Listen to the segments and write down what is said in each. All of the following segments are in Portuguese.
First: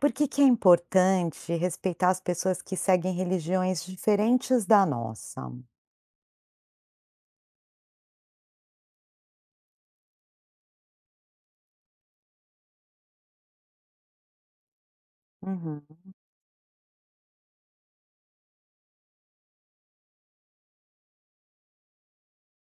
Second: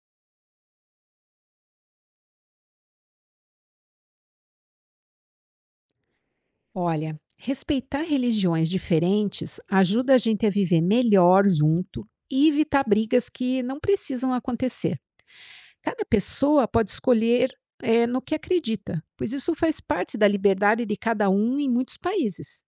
Por que que é importante respeitar as pessoas que seguem religiões diferentes da nossa? Olha, respeitar religiões diferentes ajuda a gente a viver melhor junto e evitar brigas que não precisam acontecer. Uhum. Cada pessoa pode escolher no que acredita, pois isso faz parte da liberdade de cada um em muitos países.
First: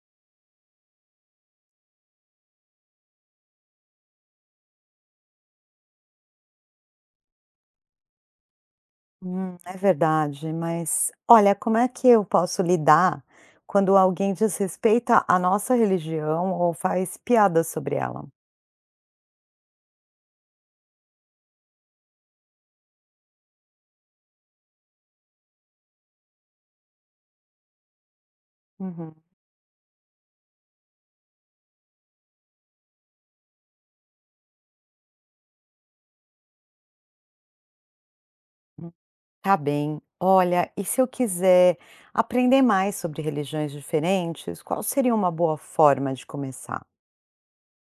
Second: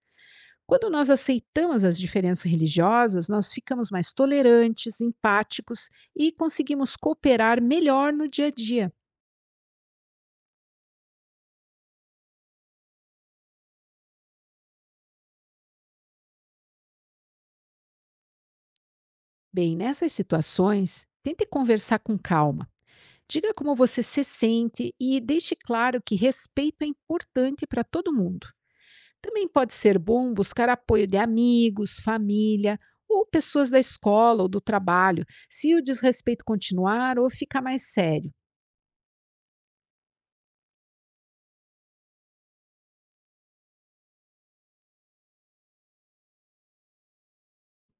Quando nós aceitamos as diferenças religiosas, nós ficamos mais tolerantes, empáticos e conseguimos cooperar melhor no dia a dia. É verdade, mas olha, como é que eu posso lidar quando alguém desrespeita a nossa religião ou faz piada sobre ela? Bem, nessas situações, tente conversar com calma. Diga como você se sente e deixe claro que respeito é importante para todo mundo. Uhum. Também pode ser bom buscar apoio de amigos, família ou pessoas da escola ou do trabalho, se o desrespeito continuar ou ficar mais sério. Hum, tá bem. Olha, e se eu quiser aprender mais sobre religiões diferentes, qual seria uma boa forma de começar?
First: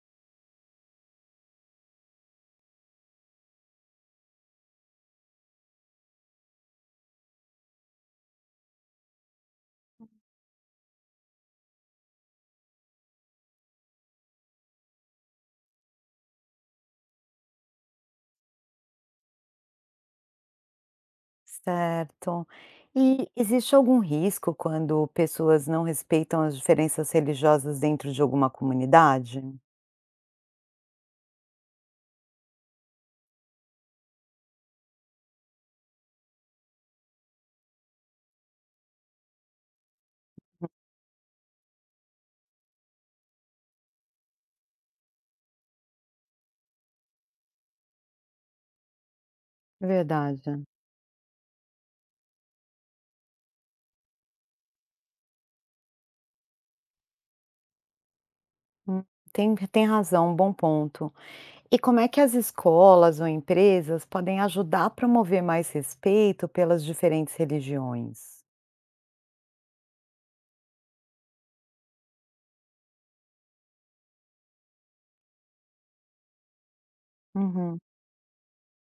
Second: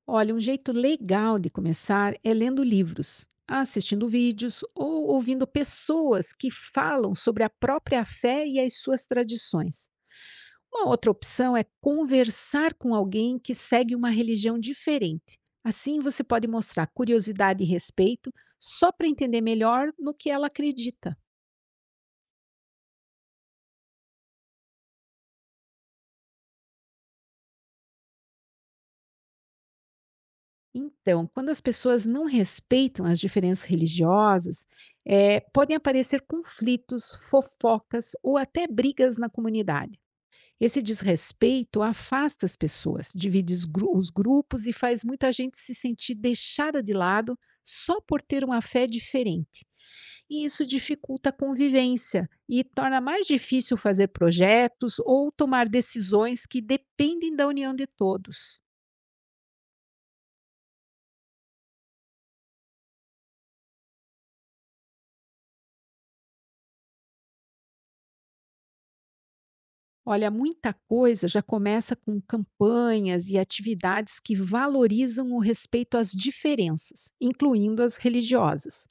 Olha, um jeito legal de começar é lendo livros, assistindo vídeos ou ouvindo pessoas que falam sobre a própria fé e as suas tradições. Uma outra opção é conversar com alguém que segue uma religião diferente. Assim você pode mostrar curiosidade e respeito só para entender melhor no que ela acredita. Certo. E existe algum risco quando pessoas não respeitam as diferenças religiosas dentro de alguma comunidade? Então, quando as pessoas não respeitam as diferenças religiosas, podem aparecer conflitos, fofocas ou até brigas na comunidade. Esse desrespeito afasta as pessoas, divide os grupos e faz muita gente se sentir deixada de lado só por ter uma fé diferente. E Verdade. isso dificulta a convivência e torna mais difícil fazer projetos ou tomar decisões que dependem da união de todos. Hum, tem razão, um bom ponto. E como é que as escolas ou empresas podem ajudar a promover mais respeito pelas diferentes religiões? Olha, muita coisa já começa com campanhas e atividades que valorizam o respeito às diferenças, Uhum, incluindo as religiosas.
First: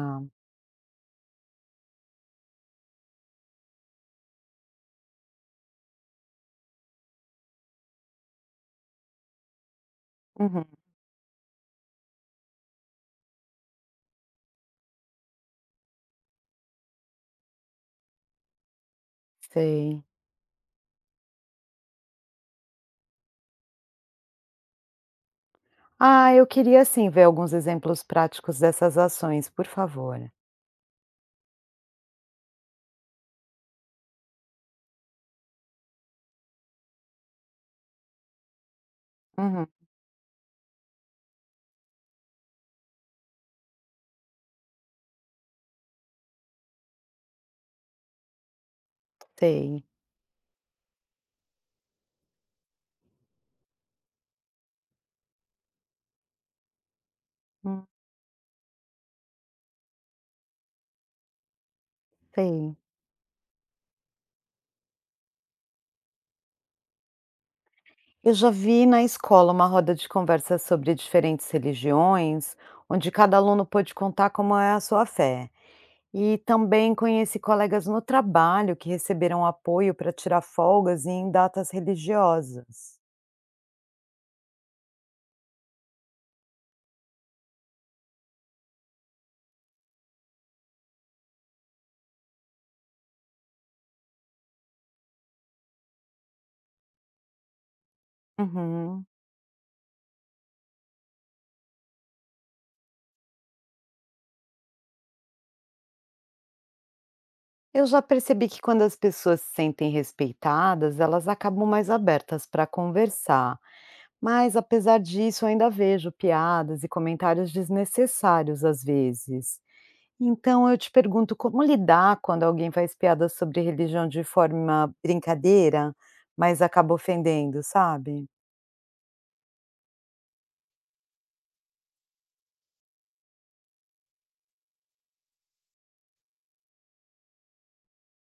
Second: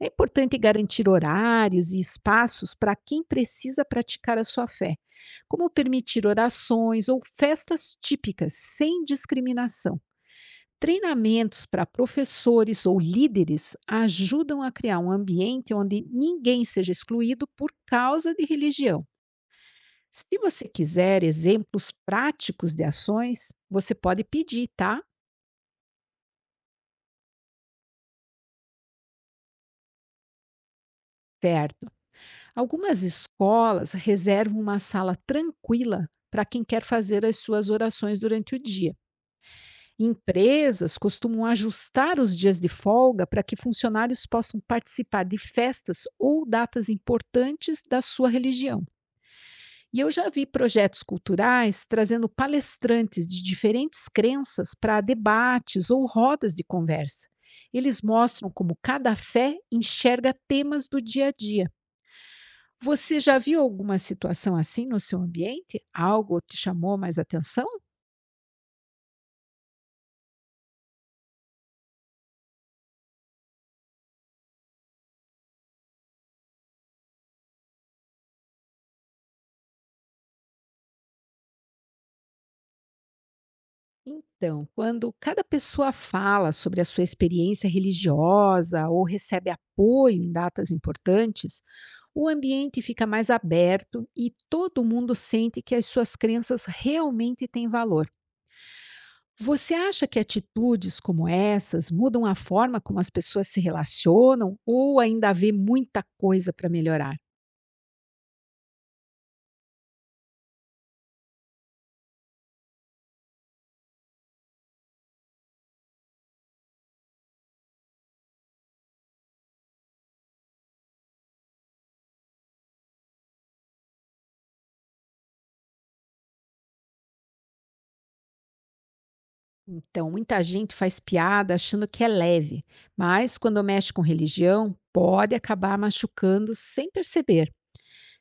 É importante garantir horários e espaços para quem precisa praticar a sua fé, como permitir orações ou festas típicas sem discriminação. Uhum, Treinamentos para professores ou líderes ajudam a criar um ambiente onde ninguém seja excluído por causa de religião. sei. Se você quiser exemplos práticos de ações, você pode pedir, tá? Ah, eu queria sim ver alguns exemplos práticos dessas ações, por favor. Certo. Algumas escolas reservam uma sala tranquila para quem quer fazer as suas orações durante o dia. Uhum, Empresas costumam ajustar os dias de folga para que funcionários possam participar de festas ou datas importantes da sua religião. sei. E eu já vi projetos culturais trazendo palestrantes de diferentes crenças para debates ou rodas de conversa. Hum, Eles mostram como cada fé enxerga temas do dia a dia. sei. Você já viu alguma situação assim no seu ambiente? Algo te chamou mais atenção? Eu já vi na escola uma roda de conversa sobre diferentes religiões, onde cada aluno pôde contar como é a sua fé. E também conheci colegas no trabalho que receberam apoio para tirar folgas e em datas religiosas. Então, quando cada pessoa fala sobre a sua experiência religiosa ou recebe apoio em datas importantes, o ambiente fica mais aberto e todo mundo sente que as suas crenças realmente têm valor. Uhum. Você acha que atitudes como essas mudam a forma como as pessoas se relacionam ou ainda vê muita coisa para melhorar? Eu já percebi que quando as pessoas se sentem respeitadas, elas acabam mais abertas para conversar. Mas apesar disso, ainda vejo piadas e comentários desnecessários às vezes. Então eu te pergunto como lidar quando alguém faz piada sobre religião de forma brincadeira, mas acaba ofendendo, sabe? Então, muita gente faz piada achando que é leve, mas quando mexe com religião, pode acabar machucando sem perceber.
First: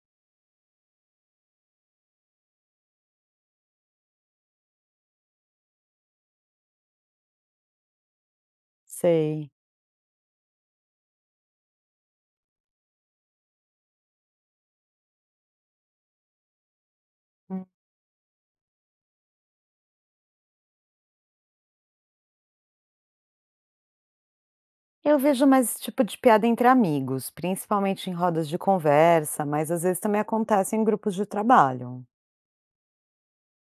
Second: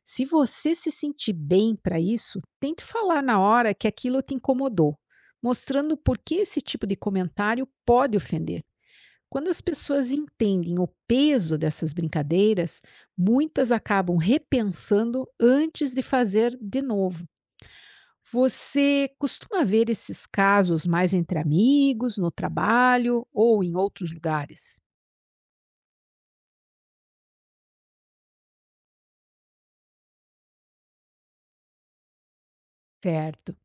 Se você se sentir bem para isso, tente falar na hora que aquilo te incomodou, mostrando por que esse tipo de comentário pode ofender. Quando Sei. as pessoas entendem o peso dessas brincadeiras, muitas acabam repensando antes de fazer de novo. Hum. Você costuma ver esses casos mais entre amigos, no trabalho ou em outros lugares? Eu vejo mais esse tipo de piada entre amigos, principalmente em rodas de conversa, mas às vezes também acontece em grupos de trabalho. Certo.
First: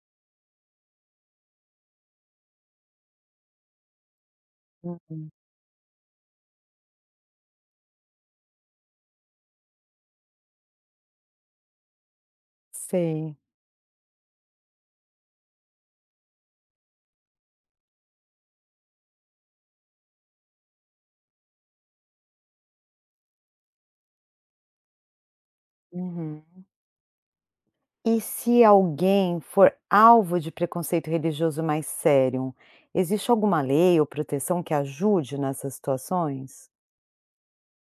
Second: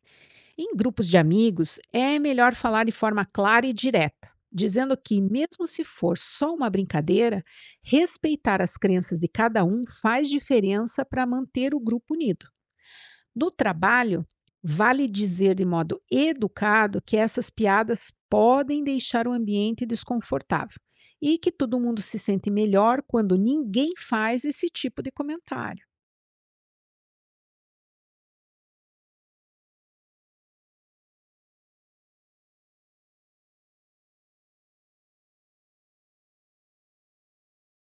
Em grupos de amigos, é melhor falar de forma clara e direta, dizendo que, Uhum. mesmo se for só uma brincadeira, respeitar as crenças de cada um faz diferença para manter o grupo unido. Sei. No trabalho, vale dizer de modo educado que essas piadas podem deixar o ambiente desconfortável e que todo mundo se sente melhor quando ninguém faz esse tipo de comentário. Uhum. E se alguém for alvo de preconceito religioso mais sério, existe alguma lei ou proteção que ajude nessas situações?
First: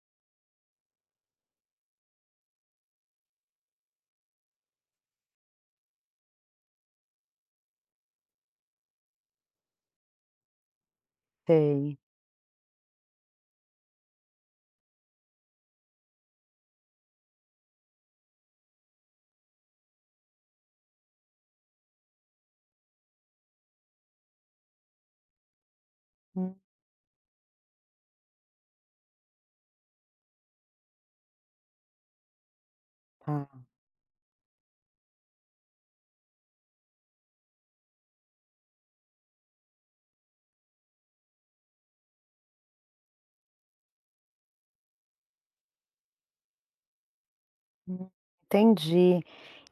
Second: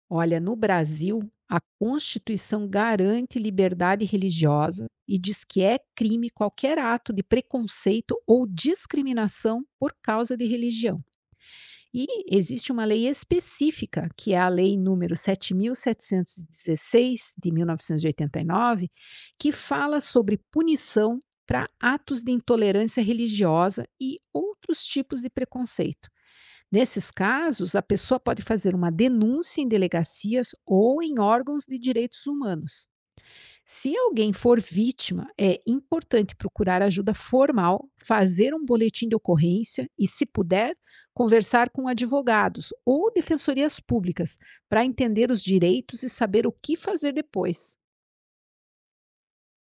Olha, no Brasil, a Constituição garante liberdade religiosa e diz que é crime qualquer ato de preconceito ou discriminação por causa de religião. Sei. E existe uma lei específica, que é a Lei número 7.716 de mil novecentos e oitenta e nove, que fala sobre punição para atos de intolerância religiosa e outros tipos de preconceito. Hum. Nesses casos, a pessoa pode fazer uma denúncia em delegacias ou em órgãos de direitos humanos. Tá. Se alguém for vítima, é importante procurar ajuda formal, fazer um boletim de ocorrência e, se puder, conversar com advogados ou defensorias públicas para entender os direitos e saber o que fazer depois. Hum, entendi.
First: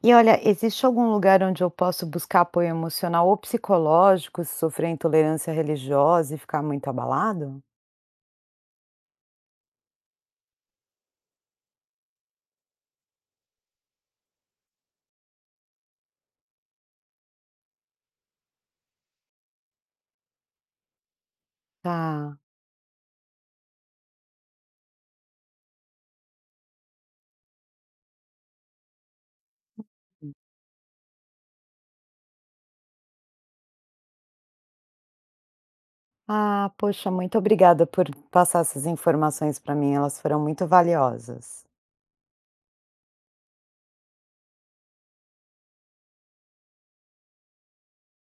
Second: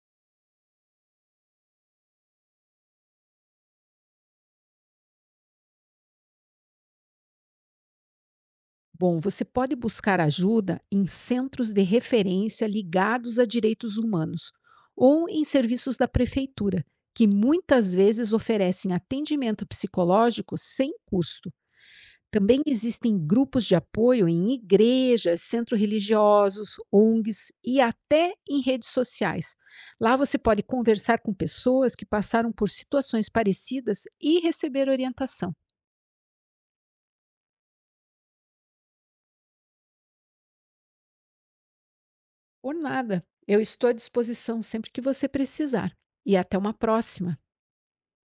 E olha, existe algum lugar onde eu posso buscar apoio emocional ou psicológico se sofrer intolerância religiosa e ficar muito abalado? Bom, você pode buscar ajuda em centros de referência ligados a direitos humanos ou em serviços da prefeitura, que muitas vezes oferecem atendimento psicológico sem custo. Tá. Também existem grupos de apoio em igrejas, centros religiosos, ONGs e até em redes sociais. Lá você pode conversar com pessoas que passaram por situações parecidas e receber orientação. Ah, poxa, muito obrigada por passar essas informações para mim, elas foram muito valiosas. Por nada, eu estou à disposição sempre que você precisar. E até uma próxima!